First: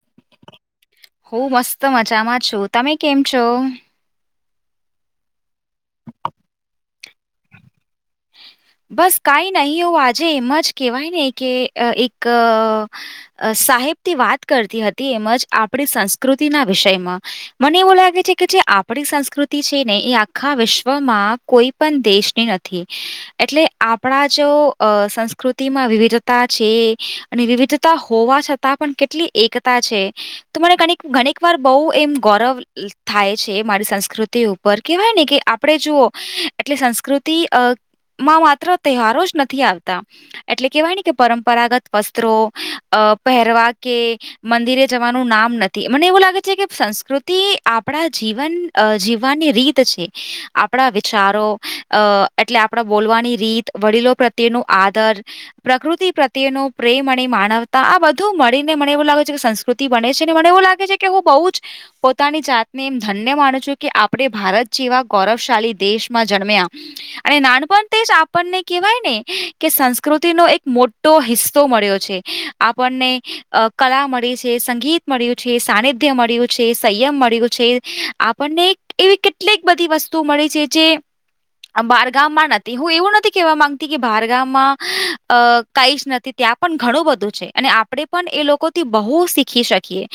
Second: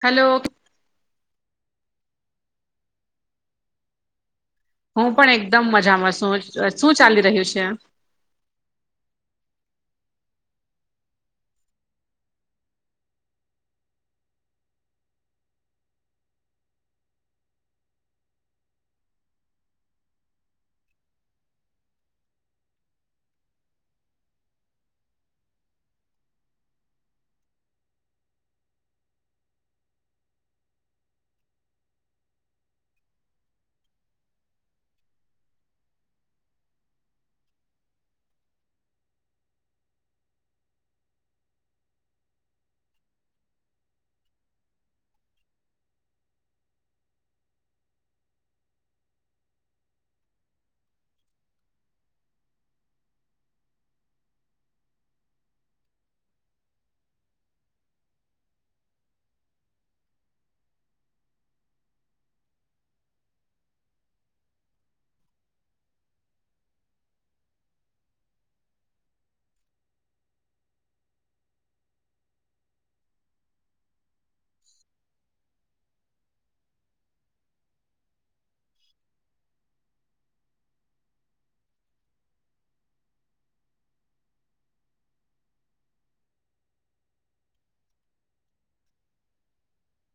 હાલો. હું મસ્ત મજામાં છું તમે કેમ છો? હું પણ એકદમ મજામાં શું શું ચાલી રહ્યું છે. બસ કઈ નહી એવું આજે એમ જ કેહેવાય ને કે એક. અ સાહેબથી વાત કરતી હતી એમજ આપણી સંસ્કૃતિના વિષયમાં. મને એવું લાગે છે કે જે આપણી સંસ્કૃતિ છે ને એ આખા વિશ્વમાં કોઈ પણ દેશની નથી. થી. એટલે આપણા જો અ સંસ્કૃતિમાં વિવિધતા છે અને વિવિધતા હોવા છતાં પણ કેટલી એકતા છે તો મને ઘણીક વાર બહ એમ ગૌરવ થાય છે મારી સંસ્કૃતિ ઉપર કેવાય ને કે આપડે જુઓ એટલે સંસ્કૃતિ માં માત્ર તહેવારો જ નથી આવતા એટલે કેહેવાય ને કે પરંપરાગત વસ્ત્રો અ પહેરવા કે મંદિરે જવાનું નામ નથી મને એવું લાગે છે કે સંસ્કૃતિ આપણા જીવન અ જીવવાની રીત છે આપણા વિચારો, અ એટલે આપણા બોલવાની રીત વડીલો પ્રત્યે નુ આદર. પ્રકૃતિ પ્રત્યેનો પ્રેમ અને માનવતા આ બધું મળીને મને એવું લાગે છે કે સંસ્ કૃતિ બને છે ને મને એવું લાગે છે કે હું બહુ જ પોતાની જાતને એમ ધન્ય માનું છું કે આપણે ભારત જેવા ગૌરવશાળી દેશમાં જનમ્યા. [inaudible] અને નાનપણથી જ આપણને કેહેવાય ને કે સંસ્કૃતિ નો એક મોટો હિસ્સો મળ્યો છે. આપણને કલા મળી છે સંગીત મળ્યું છે સાનિધ્ય મળ્યું છે સંયમ મળ્યું છે. આપણને એવી કેટલીક બધી વસ્તુ મળી છે જે બારગામમાં નથી હું એવું નથી કેહેવા માંગતી કે બારગામમાં અ કઈ જ નથી ત્યાં પણ ઘણું બધું છે અને આપડણે પણ એ લોકોથી બહુ શીખી શકીએ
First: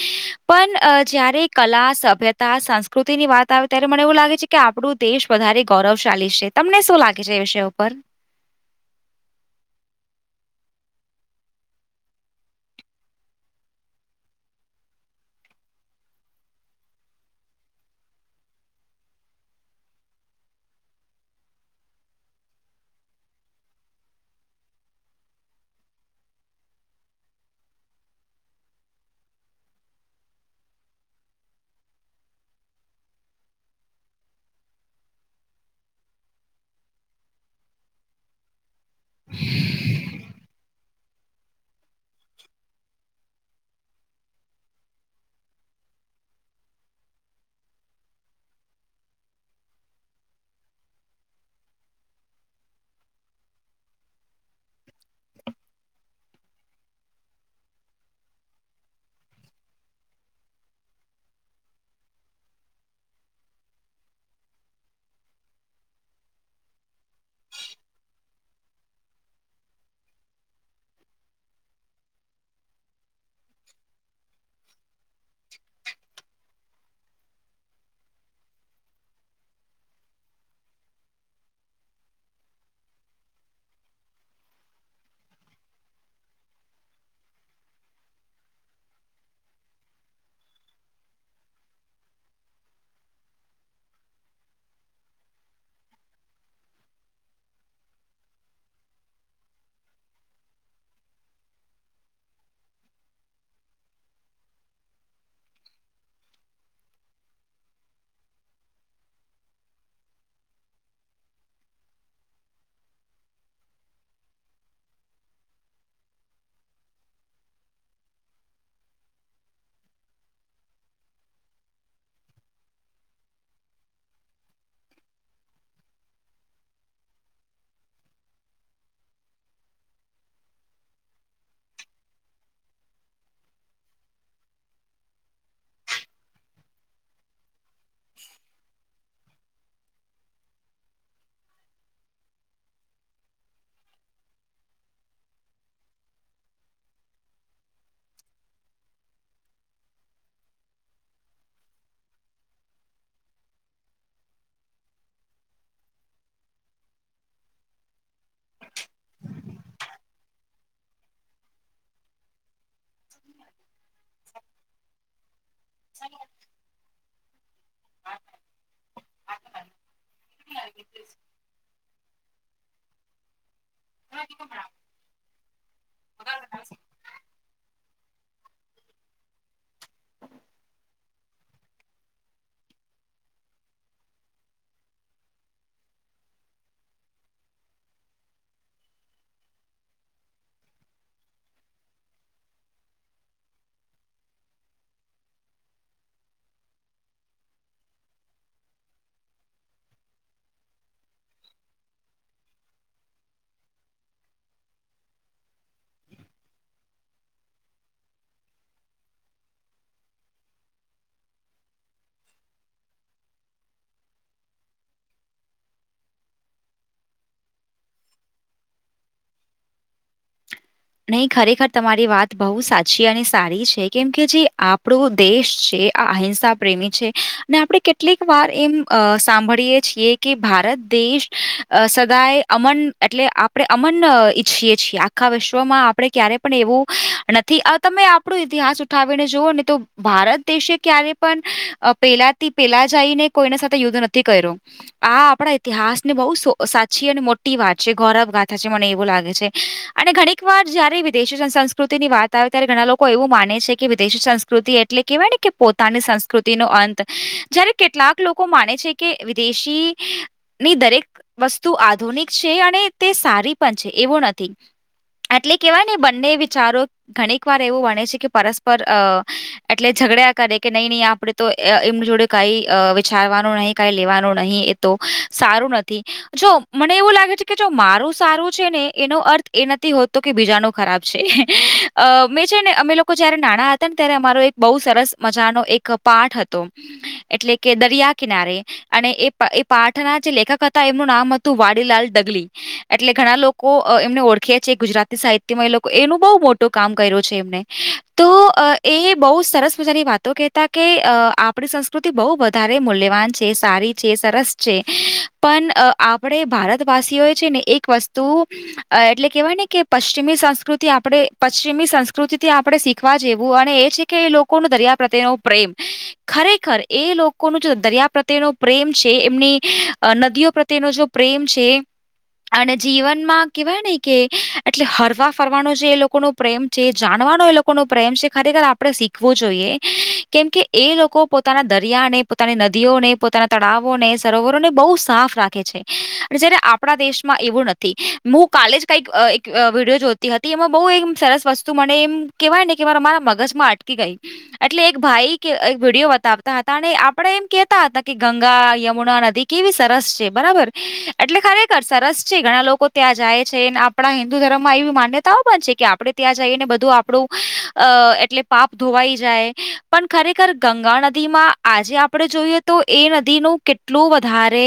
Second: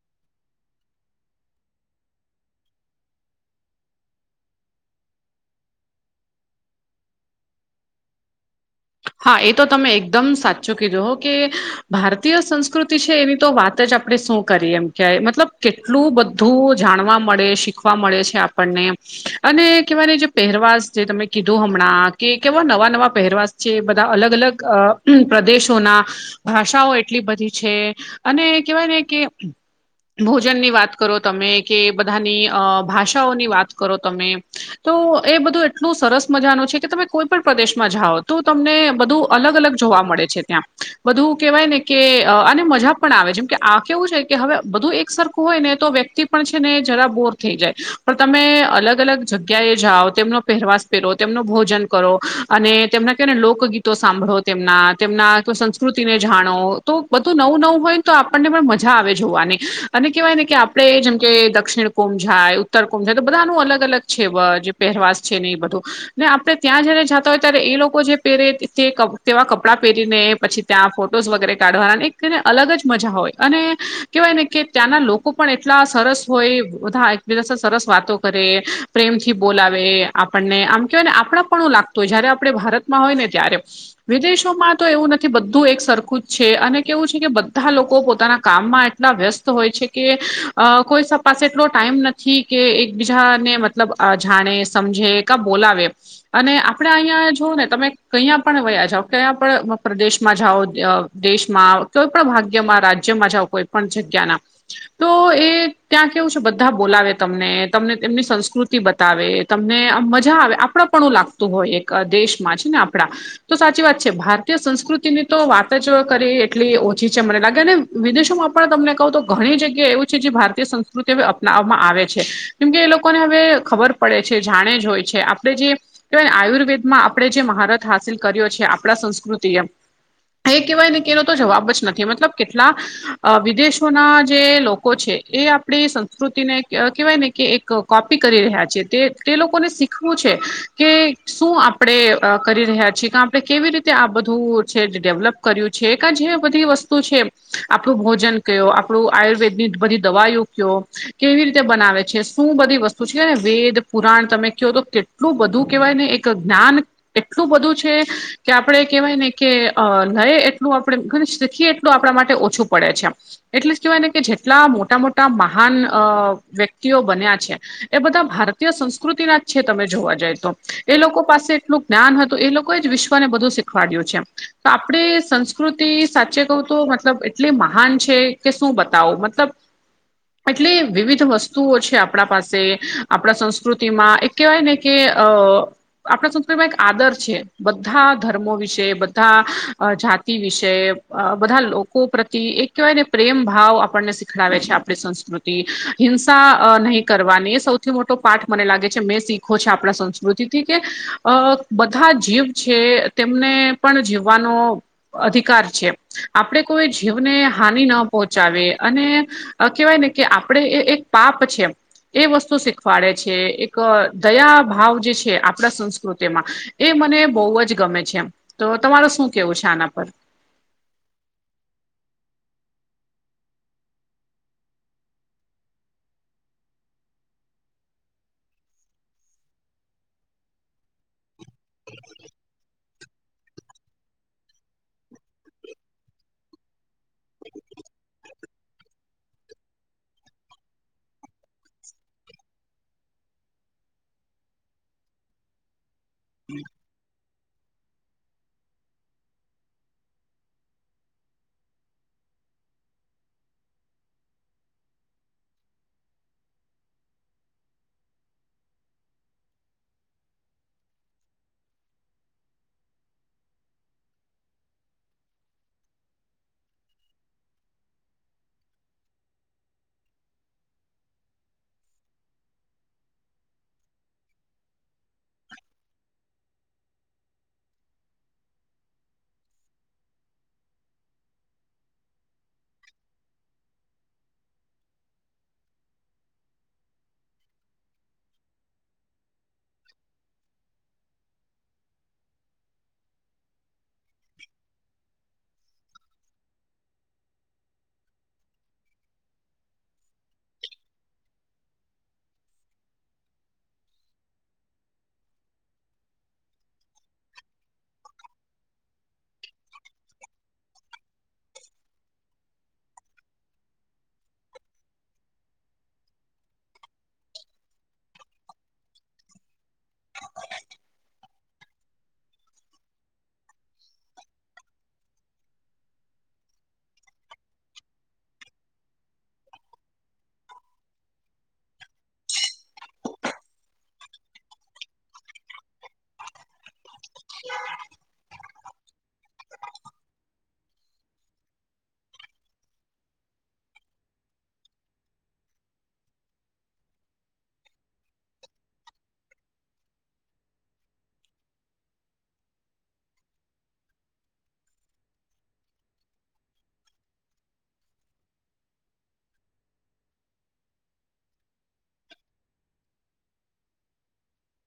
પણ જયારે કલા સભ્યતા સંસ્કૃતિ ની વાત આવે ત્યારે મને એવું લાગે છે. કે આપણું દેશ વધારે ગૌરવશાલીી છે તમને શું લાગે છે, એ વિષય ઉપર હા એ તો તમે એકદમ સાચું કીધો કે ભારતીય સંસ્કૃતિ છે, એની તો વાત જ આપણે શું કરી એમ કય મતલબ કેટલું બધું જાણવા મળે શીખવા મળે છે, આપણને અને કેવાય જે પહેરવાસ જે તમે કીધો હમણાં કે કેવા નવા નવા પહેરવાસ જે બધા અલગ અલગ અ પ્રદેશોના ભાષાઓ એટલી બધી છે, અને કેવાય ને કે ભોજનની વાત કરો તમે કે બધાની અ ભાષાઓની વાત કરો, તમે તો એ બધું એટલું સરસ મજાનું છે, કે તમે કોઈ પણ પ્રદેશમાં જાઓ તો તમને બધું અલગ અલગ જોવા મળે છે, ત્યાં બધું કેહેવાય ને કે આ અને મજા પણ આવે જેમ કે આ કેવું છે, કે હવે બધું એક સરખું હોય ને તો વ્યક્તિ છે ને જરા બોર થઈ જાય પણ તમે અલગ અલગ જગ્યા, એ જાઓ તેમનો પહેરવા પ તેમનું ભોજન કરો અને તેમને કેને લોકગીતો સાંભળો તેમના તેમના સંસ્કૃતિને જાણો તો બધું નવું-નવું હોય ને તો આપણને પણ મજા આવે જોવાની અને કહેવાય ને કે આપણેે જેમ કે દક્ષિણ કોમ જાય તરકમ છે તો બધાનું અલગ અલગ છે જે પહેરવાસ છેને, એ બધો ને આપડણે ત્યાં જયારે જાતા હોય, ત્યારે એ લોકો લોકો જે પહેરે તે તેવા કપડાં પહેરીને પછી ત્યાં ફોટોસ વગેરે કાઢવાના તેને અલગ જ મજા હોય અને કહેવાય ને કે ત્યાંના લોકો પણ એટલા સરસ હોય, બધા બ સરસ વાતો કરે પ્રેમથી બોલાવે આપણને આમ કેવાયને આપણા પણું લાગત. તો જયારે આપણે ભારતમાં હોય ને ત્યારે વિદેશોમાં તો એવું નથી બધું એક સરખું જ છે અને કેવું છે, કે બધા લોકો પોતાના કામમા વ્યસ્ત હોય છે, કે કોઈ પાસે એટલો ટાઈમ નથી કે એકબીજાને મતલબ જાણે સમજે કા બોલાવે અને આપણે અહીંયા જોવ ને તમે કયા પણ વયા જાઓ કયા પણ પ્રદેશમાં જાઓ દેશમાં કોઈ પણ ભાગ્યમાં રાજ્યમાં જાઓ કોઈ પણ જગ્યાના તો એ ત્યાં કેવું છે, બધા બોલાવે તમને તમને એમની સંસ્કૃતિ બ આવે તમને આ મજા આવે આપણા પણું લાગતું હોય એક દેશમાં છેને, આપડા તો સાચી વાત છે ભારતીય સંસ્કૃતિ ની તો વાત જ કરી એટલી ઓછી છે, મને લાગે ને વિદેશોમાં પણ તમને કહું તો ઘણી જગ્યા એવું છે જે ભારતીય સંસ્કૃતિ અપનાવવામાં આવે છે. કેમકે એ લોકોને હવે ખબર પડે છે જાણે જ હોય છે આપડણે જે કહેવાય આયુર્વેદમાં આપણે જે મહારત હાસિલ કર્યો છે, આપણા સંસ્કૃતિએમ એ કહેવાય ને કેનો તો જવાબ જ નથી મતલબ કેટલા વિદેશોના જે લોકો છે. એ આપડી સંસ્કૃતિને કેવાય ને કે એક કોપી કરી રહ્યા છે તે તે લોકોને શીખવું છે કે શું આપણે કરી રહ્યા છીએ કે આપણે કેવી રીતે આ બધું છે ડેવલપ કર્યું છે કે જે બધી વસ્તુ શું છે આપણું ભોજન કયો આપણું આયુર્વેદની બધી દવાઈઓ કયો. કેવી રીતે બનાવે છે શું બધી વસ્તુ છેને વેદ પુરાણ તમે કહો તો કેટલું બધું કેહેવાય ને એક જ્ઞાન કેટલું બધું છે. કે આપડણે કેહેવાય ને કે અ લઈ એટલું આપણે ઘ શીખીએ એટલું આપણા માટે ઓછું પડે છેમ એટલે જ કેહેવાય ને કે જેટલા મોટા મોટા મહાન વ્યક્તિ બન્યા છે એ બધા ભારતીય સંસ્કૃતિના જ છે, તમે જોવા જાય તો એ લોકો પાસે એટલું જ્ઞાન હતું એ લોકો જ વિશ્વને બધું શીખવાડ્યું છે. આપણે સંસ્કૃતિ સાચે કહું તો મતલબ એટલી મહાન છે, કે શું બતાવો મતલબ એટલે વિવિધ વસ્તુઓ છે, આપણા પાસે આપણા સંસ્કૃતિમાં એક કહેવાય ને કે અ આપણા સંસ્કૃતિમાં એક આદર છે. બધા ધર્મો વિશે બધા જાતિ વિશે બધા લોકો પ્રતિ એક વાય ને પ્રેમ ભાવ આપણને શીખડાવે છે આપણી સંસ્કૃતિ હિંસા નહીં કરવાની સૌ સૌથી મોટો પાઠ મને લાગે છે મેં શીખો છે આપણા સંસ્કૃતિથી કે અ બધા જીવ છે તેમને પણ જીવવાનો અધિકાર છે આપણે કોઈ જીવને હાનિ ન પહોંચાવે અને કેહેવાય ને કે આપડે એ એક પાપ છે. એ વસ્તુ શીખવાડે છે એક દયા ભાવ જે છે આપણા સંસ્કૃતિમાં એ મને બહુ જ ગમે છે એમ તો તમાર શું કેવું છે આના પર? નહીં ખરેખર તમારી વાત બહુ સાચી અને સારી છે કેમ કે જે આપણો દેશ છે. અહિંસા પ્રેમી છે અને આપણે કેટલીક વાર એમ સાંભળીએ છીએ કે ભારત દેશ સદાય અમન એટલે આપણે અમન ઈચ્છીએ છીએ આખા વિશ્ શ્વમાં આપણે ક્યારેય પણ એવું નથી તમે આપણો ઇતિહાસ ઉઠાવીને જુઓ ને તો ભારત ક્યારે પણ પેલાથી પેલા જઈને કોઈને સાથે યુદ્ધ નથી કર્યો. આ આપડા ઇતિહાસ ને બહુ સાચી અને મોટી વાત છે ગૌરવ ગાથા છે મને એવું લાગે છે અને ઘણી એક વાર જયારે વિદેશી સંસ્કૃતિની વાત આવે ત્યારે ઘણા લોકો એવું માને છે કે વિદેશી સંસ્કૃતિ એટલે કહેવાય કે પોતે ની સંસ્કૃતિ ન અંત જયારે કેટલાક લોકો માને છે કે વિદેશી ની દરેક વસ્તુ આધુનિક છે અને તે સારી પણ છે એવો નથી. એટલે કેહેવાય ને બંને વિચારો ઘણીક વાર એવું વણે છે કે પરસ્પર અ એટલે ઝઘડ્યા કરે કે નહી નહીં આપડણે તો એમ જોડે કઈ વિચારવાનું નહી કાઈ લેવાનું નહી. સારું નથી જો મને એવું લાગે છે કે જો મારું સારું છે ને એનો અર્થ એ નથી હોત તો કે બીજાનું ખરાબ છે અ મેં છે ને અમે લોકો જયારે નાણાં હતા ને ત્યારે અમારો એક બહુ સરસ મજાનો એક પાઠ હતો એટલે કે દરિયા કિનારે. અને એ એ પાઠના જે લેખક હતા એમનું નામ હતું વાડીલાલ ડગલી. એટલે ઘણા લોકો એમને ઓળખ ગુજરાતી સાહિત્યમાં એ લોકો એનું બહુ મોટો કામ કર્યો છે એમને તો એ બહુ સરસ મજાની વાતો કહેતા કે આપણી સંસ્કૃતિ બહુ વધારે મૂલ્યવાન છે સારી સરસ છે પણ આપણે ભારતવાસીઓ છે ને એક વસ્તુ અ એટલે કહેવાય ને કે પશ્ચિમી સંસ્કૃતિ આપણે પશ્ચિમી સંસ્કૃતિથી આપણે શીખવા જેવું અને એ છે કે એ લોકો લોકો નો દરિયા પ્રત્યેનો પ્રેમ ખરેખર એ લોકોનું દરિયા પ્રત્યેનો પ્રેમ છે એમની નદીઓ પ્રત્યે તેનો જો પ્રેમ છે અને જીવનમાં કેવાય ને કે એટલે હરવા ફરવાનો જે એ લોકો ન પ્રેમ છે જાણવાનો એ લોકો ન પ્રેમ છે ખરેખર આપ શીખવું જોઈએ કેમકે એ લોકો પોતાના દરિયાને પોતાની નદીઓને પોતાના તળાવો ને સરોવરો ને બહુ સાફ રાખે છે. જય્યારે આપણા દેશમાં એવું નથી હું કાલે જ કઈક એક વિડીયો જોતી હતી એમાં બહુ એ સરસ વસ્તુ મને એમ કેહેવાય ને કે મારા મારા મગજમાં અટકી ગઈ. એટલે એક ભાઈ એક વિડીયો બતાવતા હતા અને આપણે એમ કેહેતા હતા કે ગંગા યમુના નદી કેવી સરસ છે બરાબર એટલે ખરેખર સરસ છે ઘણા લોકો ત્યાં જાય છે આપણા હિન્દુ ધર્મમાં એવી માન્યતાઓ પણ છે કે આપડે ત્યાં જઈને બધું આપણું અ એટલે પાપ ધોવાઈ જાય પણ ખરેખર ગંગા નદી માં આજે આપણે જોઈએ તો એ નદીનું કેટલું વધારે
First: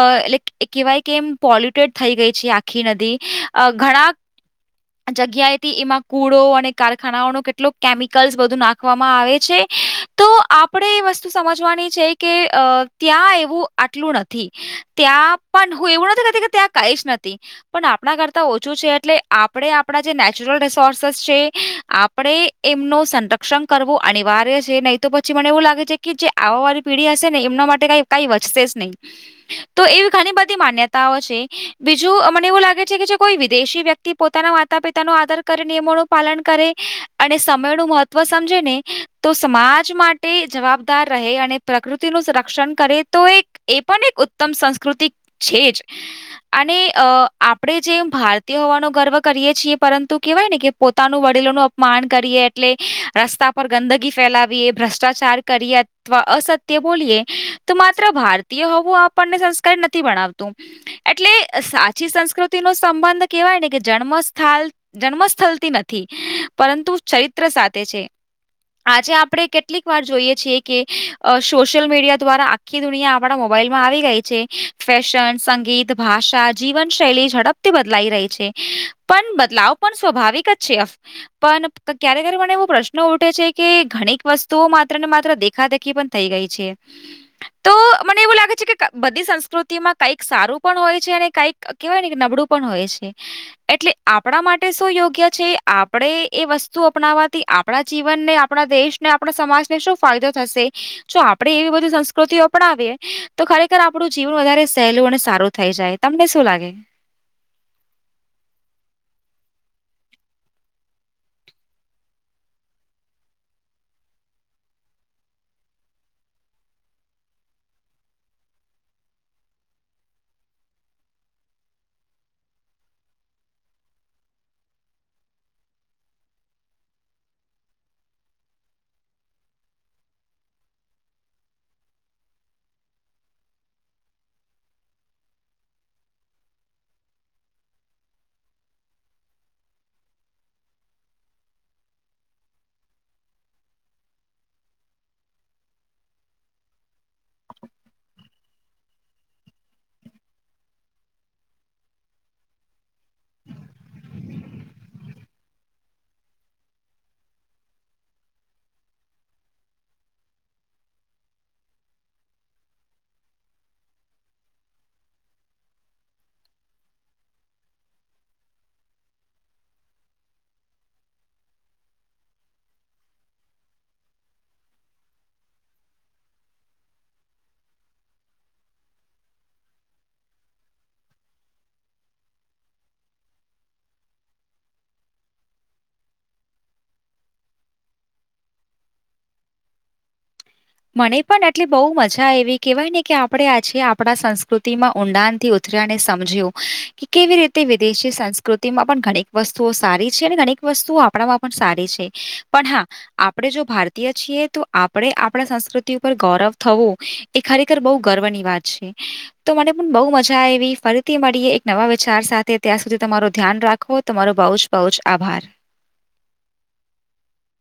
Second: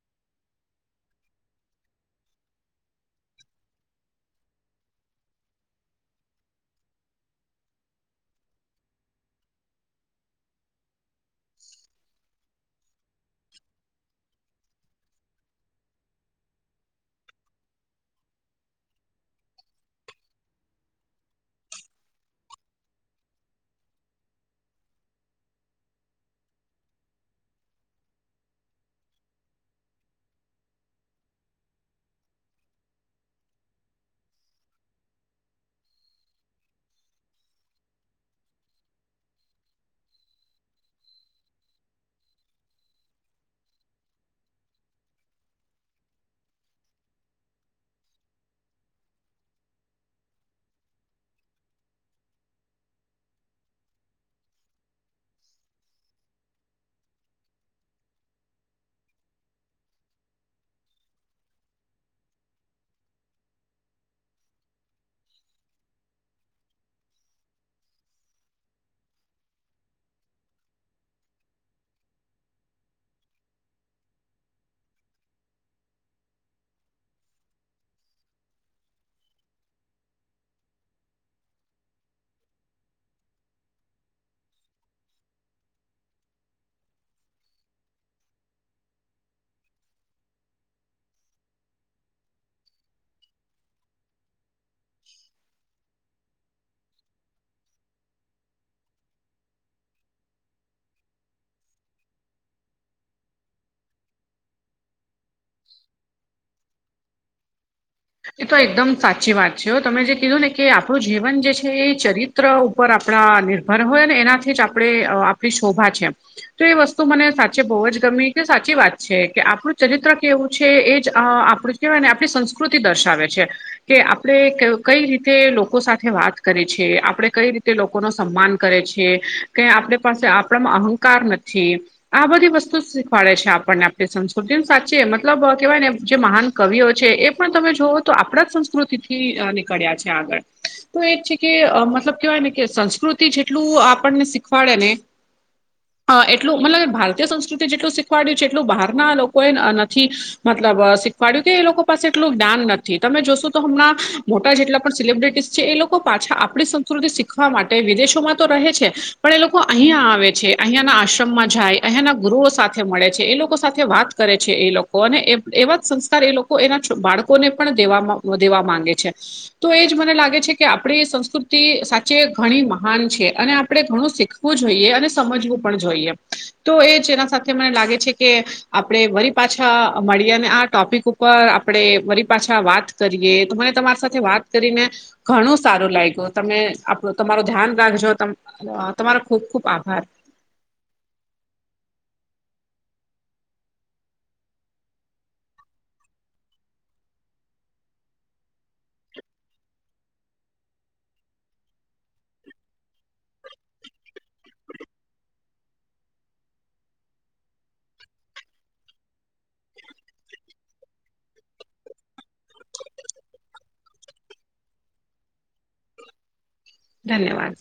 અ એટ કહેવાય કે એમ પોલ્યુટેડ થઈ ગઈ છે આખી નદી ઘણા જગ્યાએથી એમાં કુળો અને કારખાનાઓ ન કેટલો કેમિકલ્સ બધું નાખવામાં આવે છે. તો આપણે એ વસ્તુ સમજવાની છે કે અ ત્યાં એવું આટલું નથી. ત્યાં પણ હું એવું નથી કરતી કે ત્યાં કઈજ નથી. પણ આપણા કરતા ઓછું છે એટલે આપણે આપણા જે નેચરલ રિસોર્સસ છે. આપણે એમનું સંરક્ષણ કરવું અનિવાર્ય છે નહી તો પછી મને એવું લાગે છે કે જે-' આવવા વાળી પીઢી હશે ને એમના માટે કઈ કઈ વધશે જ નહી. તો એવી ઘણી બધી માન્યતાઓ છે બીજું એવું લાગે છે કે જે કોઈ વિદેશી વ્યક્તિ પોતાના માતા પિતા ન આદર કરે નિયમોનું પાલન કરે અને સમય નું મહત્વ સમજે ને તો સમાજ માટે જવાબદાર રહે અને પ્રકૃતિનું સંરક્ષણ કરે તો એક એ પણ એક ઉત્તમ સંસ્કૃતિ છે જવ અને આ આપણે જેમ ભારતીય હોવાનો ગર્વ કરીએ છીએ પરંતુ કેહેવાય ને કે પોતાનું વડીલોનું માન કરીએ એટલે રસ્તા પર ગંદગી ફેલાવીએ ભ્રષ્ટાચાર કરીએ અ અસત્ય બોલીએ તો માત્ર ભારતીય હોવું આપણને સંસ્કાર નથી ભણાવતું. એટલે સાચી સંસ્કૃતિ નો સંબંધ કેવાય ને કે જન્મ સ્થાળ જન્મ સ્થળથી નથી પરંતુ ચરિત્ર સાથે છે. આજે આપણે કેટલીક વાર જોઈએ છીએ કે સોશિયલ મીડિયા દ્વારા આખી દુનિયા આપડા મોબાઈલ માં આવી ગઈ છે ફેશન સંગીત ભાષા જીવનશૈલી ઝડપથી બદલાઈ રહી છે પણ બદલાવ પણ સ્વાભાવિક જ છે. પણ ક્યારેક મને એવો પ્રશ્ન ઉઠે છે કે ઘણીક વસ્તુઓ માત્ર ને માત્ર દેખા દેખ કી પણ થઈ ગઈ છે તો મને એવું લાગે છે કે બધી સંસ્કૃતિમાં કઈક સારું પણ હોય છે અને કઈક કવાય ને કે નબળું પણ હોય છે. એટલે આપણા માટે શું યોગ્ય છે આપણેે એ વસ્તુ અપનાવાથી આપણે આપણા જીવનને આપણા દેશને આપણા સમાજને શું ફાયદો થશે? જો આપડે એવી બધી સંસ્કૃતિઓ પણાવએ તો ખરેખર આપણું જીવન વધારે સહેલું અને સારું થઈ જાય તમને શું લાગે? એ તો એકદમ સાચી વાત છે તમે જે કીધું ને કે આપણું જીવન જે છે એ ચરિત્ર [inaudible] ઉપર આપણા નિર્ભર હોય ને એનાથી જ આપણે આપણી શોભા છે. તો એ વસ્તુ મને સાચે બહુ જ ગમી કે સાચી વાત છે કે આપણું ચરિત્ર કેવું છે એ જ આપણું કવાય ને આપણી સંસ્કૃતિ દર્શાવે છે. કે આપણે કઈ રીતે લોકો સાથે વાત કરીે છે આપણે કઈ રીતે લોકો લોકો ન સન્માન કરે છે કે આપણે પાસે આપણામાં અહંકાર નથી આ બધી વસ્તુ શીખવાડે છે આપણને આપણી સંસ્કૃતિ સાચી મતલબ કેહેવાય ને જે મહાન કવિઓ છે એ પણ તમે જોવઓ તો આપણા સંસ્કૃતિ થી નીકળ્યા છે આગળ તો એ જ છે કે મતલબ કેહેવાય ને કે સંસ્કૃતિ જેટલું આપણને શીખવાડે ને [inaudible] એટલું મતલબ ભારતીય સંસ્કૃતિ જેટલું શીખવાડ્યું છે એટલું બહારના લોકોએ નથી મતલબ ફડ્યું કે એ લોકો પાસે એટલું જાન નથી તમે જોશો તો હમણાં મોટા જેટલા પણ સેલબ્રિટીસ છે એ લોકો પાછા આપણી સંસ્કૃતિ શીખવા માટે વિદેશોમાં તો રહે છે પણ એ લોકો અહિયાં આવે છે અહિયાં ના આશ્રમમાં જાય. એના ગુરુઓ સાથે મળે છે એ લોકો સાથે વાત કરે છે એ લોકો અને એવા જ સંસ્કાર એ લોકો એના બાળકોને પણ દે દેવા માંગે છે. તો એજ મને લાગે છે કે આપણી સંસ્કૃતિ સાચે ઘણી મહાન છે અને આપણે ઘણું શીખવા હું, જોઈએ અને સમજવું પણ જોઈએ, તો એ જેના સાથે મને લાગે છે, કે આપણે વરી પાછા મળીએ અને, આ ટોપિક ઉપર આપણેે મારી પાછા વાત કરીએ તો, મને તમારી સાથે વાત કરીને ઘણું સારું લાગ્યું તમે, આપું તમારું ધ્યાન રાખજો તમારો ખુબ ખુબ આભાર! મને પણ એટલી બહુ મજા એવી કહેવાય ને કે આપણે આજે આપણા સંસ્કૃતિ માં ઊંડાણ થી સમજ કે કેવી રીતે વિદેશી સંસ્કૃતિમાં પણ ઘણીક વસ્તુઓ સારી છે અને વસ્તુ આપણામાં પણ સારી છે પણ હા આપણે જો ભારતીય છીએ તો આપણે આપણા સંસ્કૃતિ ઉપર ગૌરવ થવું એ ખરેખર બહુ ગર્વની વાત છે. તો મને પણ બહુ મજા આવી ફરીથી મળીએ એક નવા વિચાર સાથે ત્યાં સુધી તમાર ધ્યાન રાખવો તમારો બઉ જ પહચ [inaudible] આભાર ધન્યવાદ.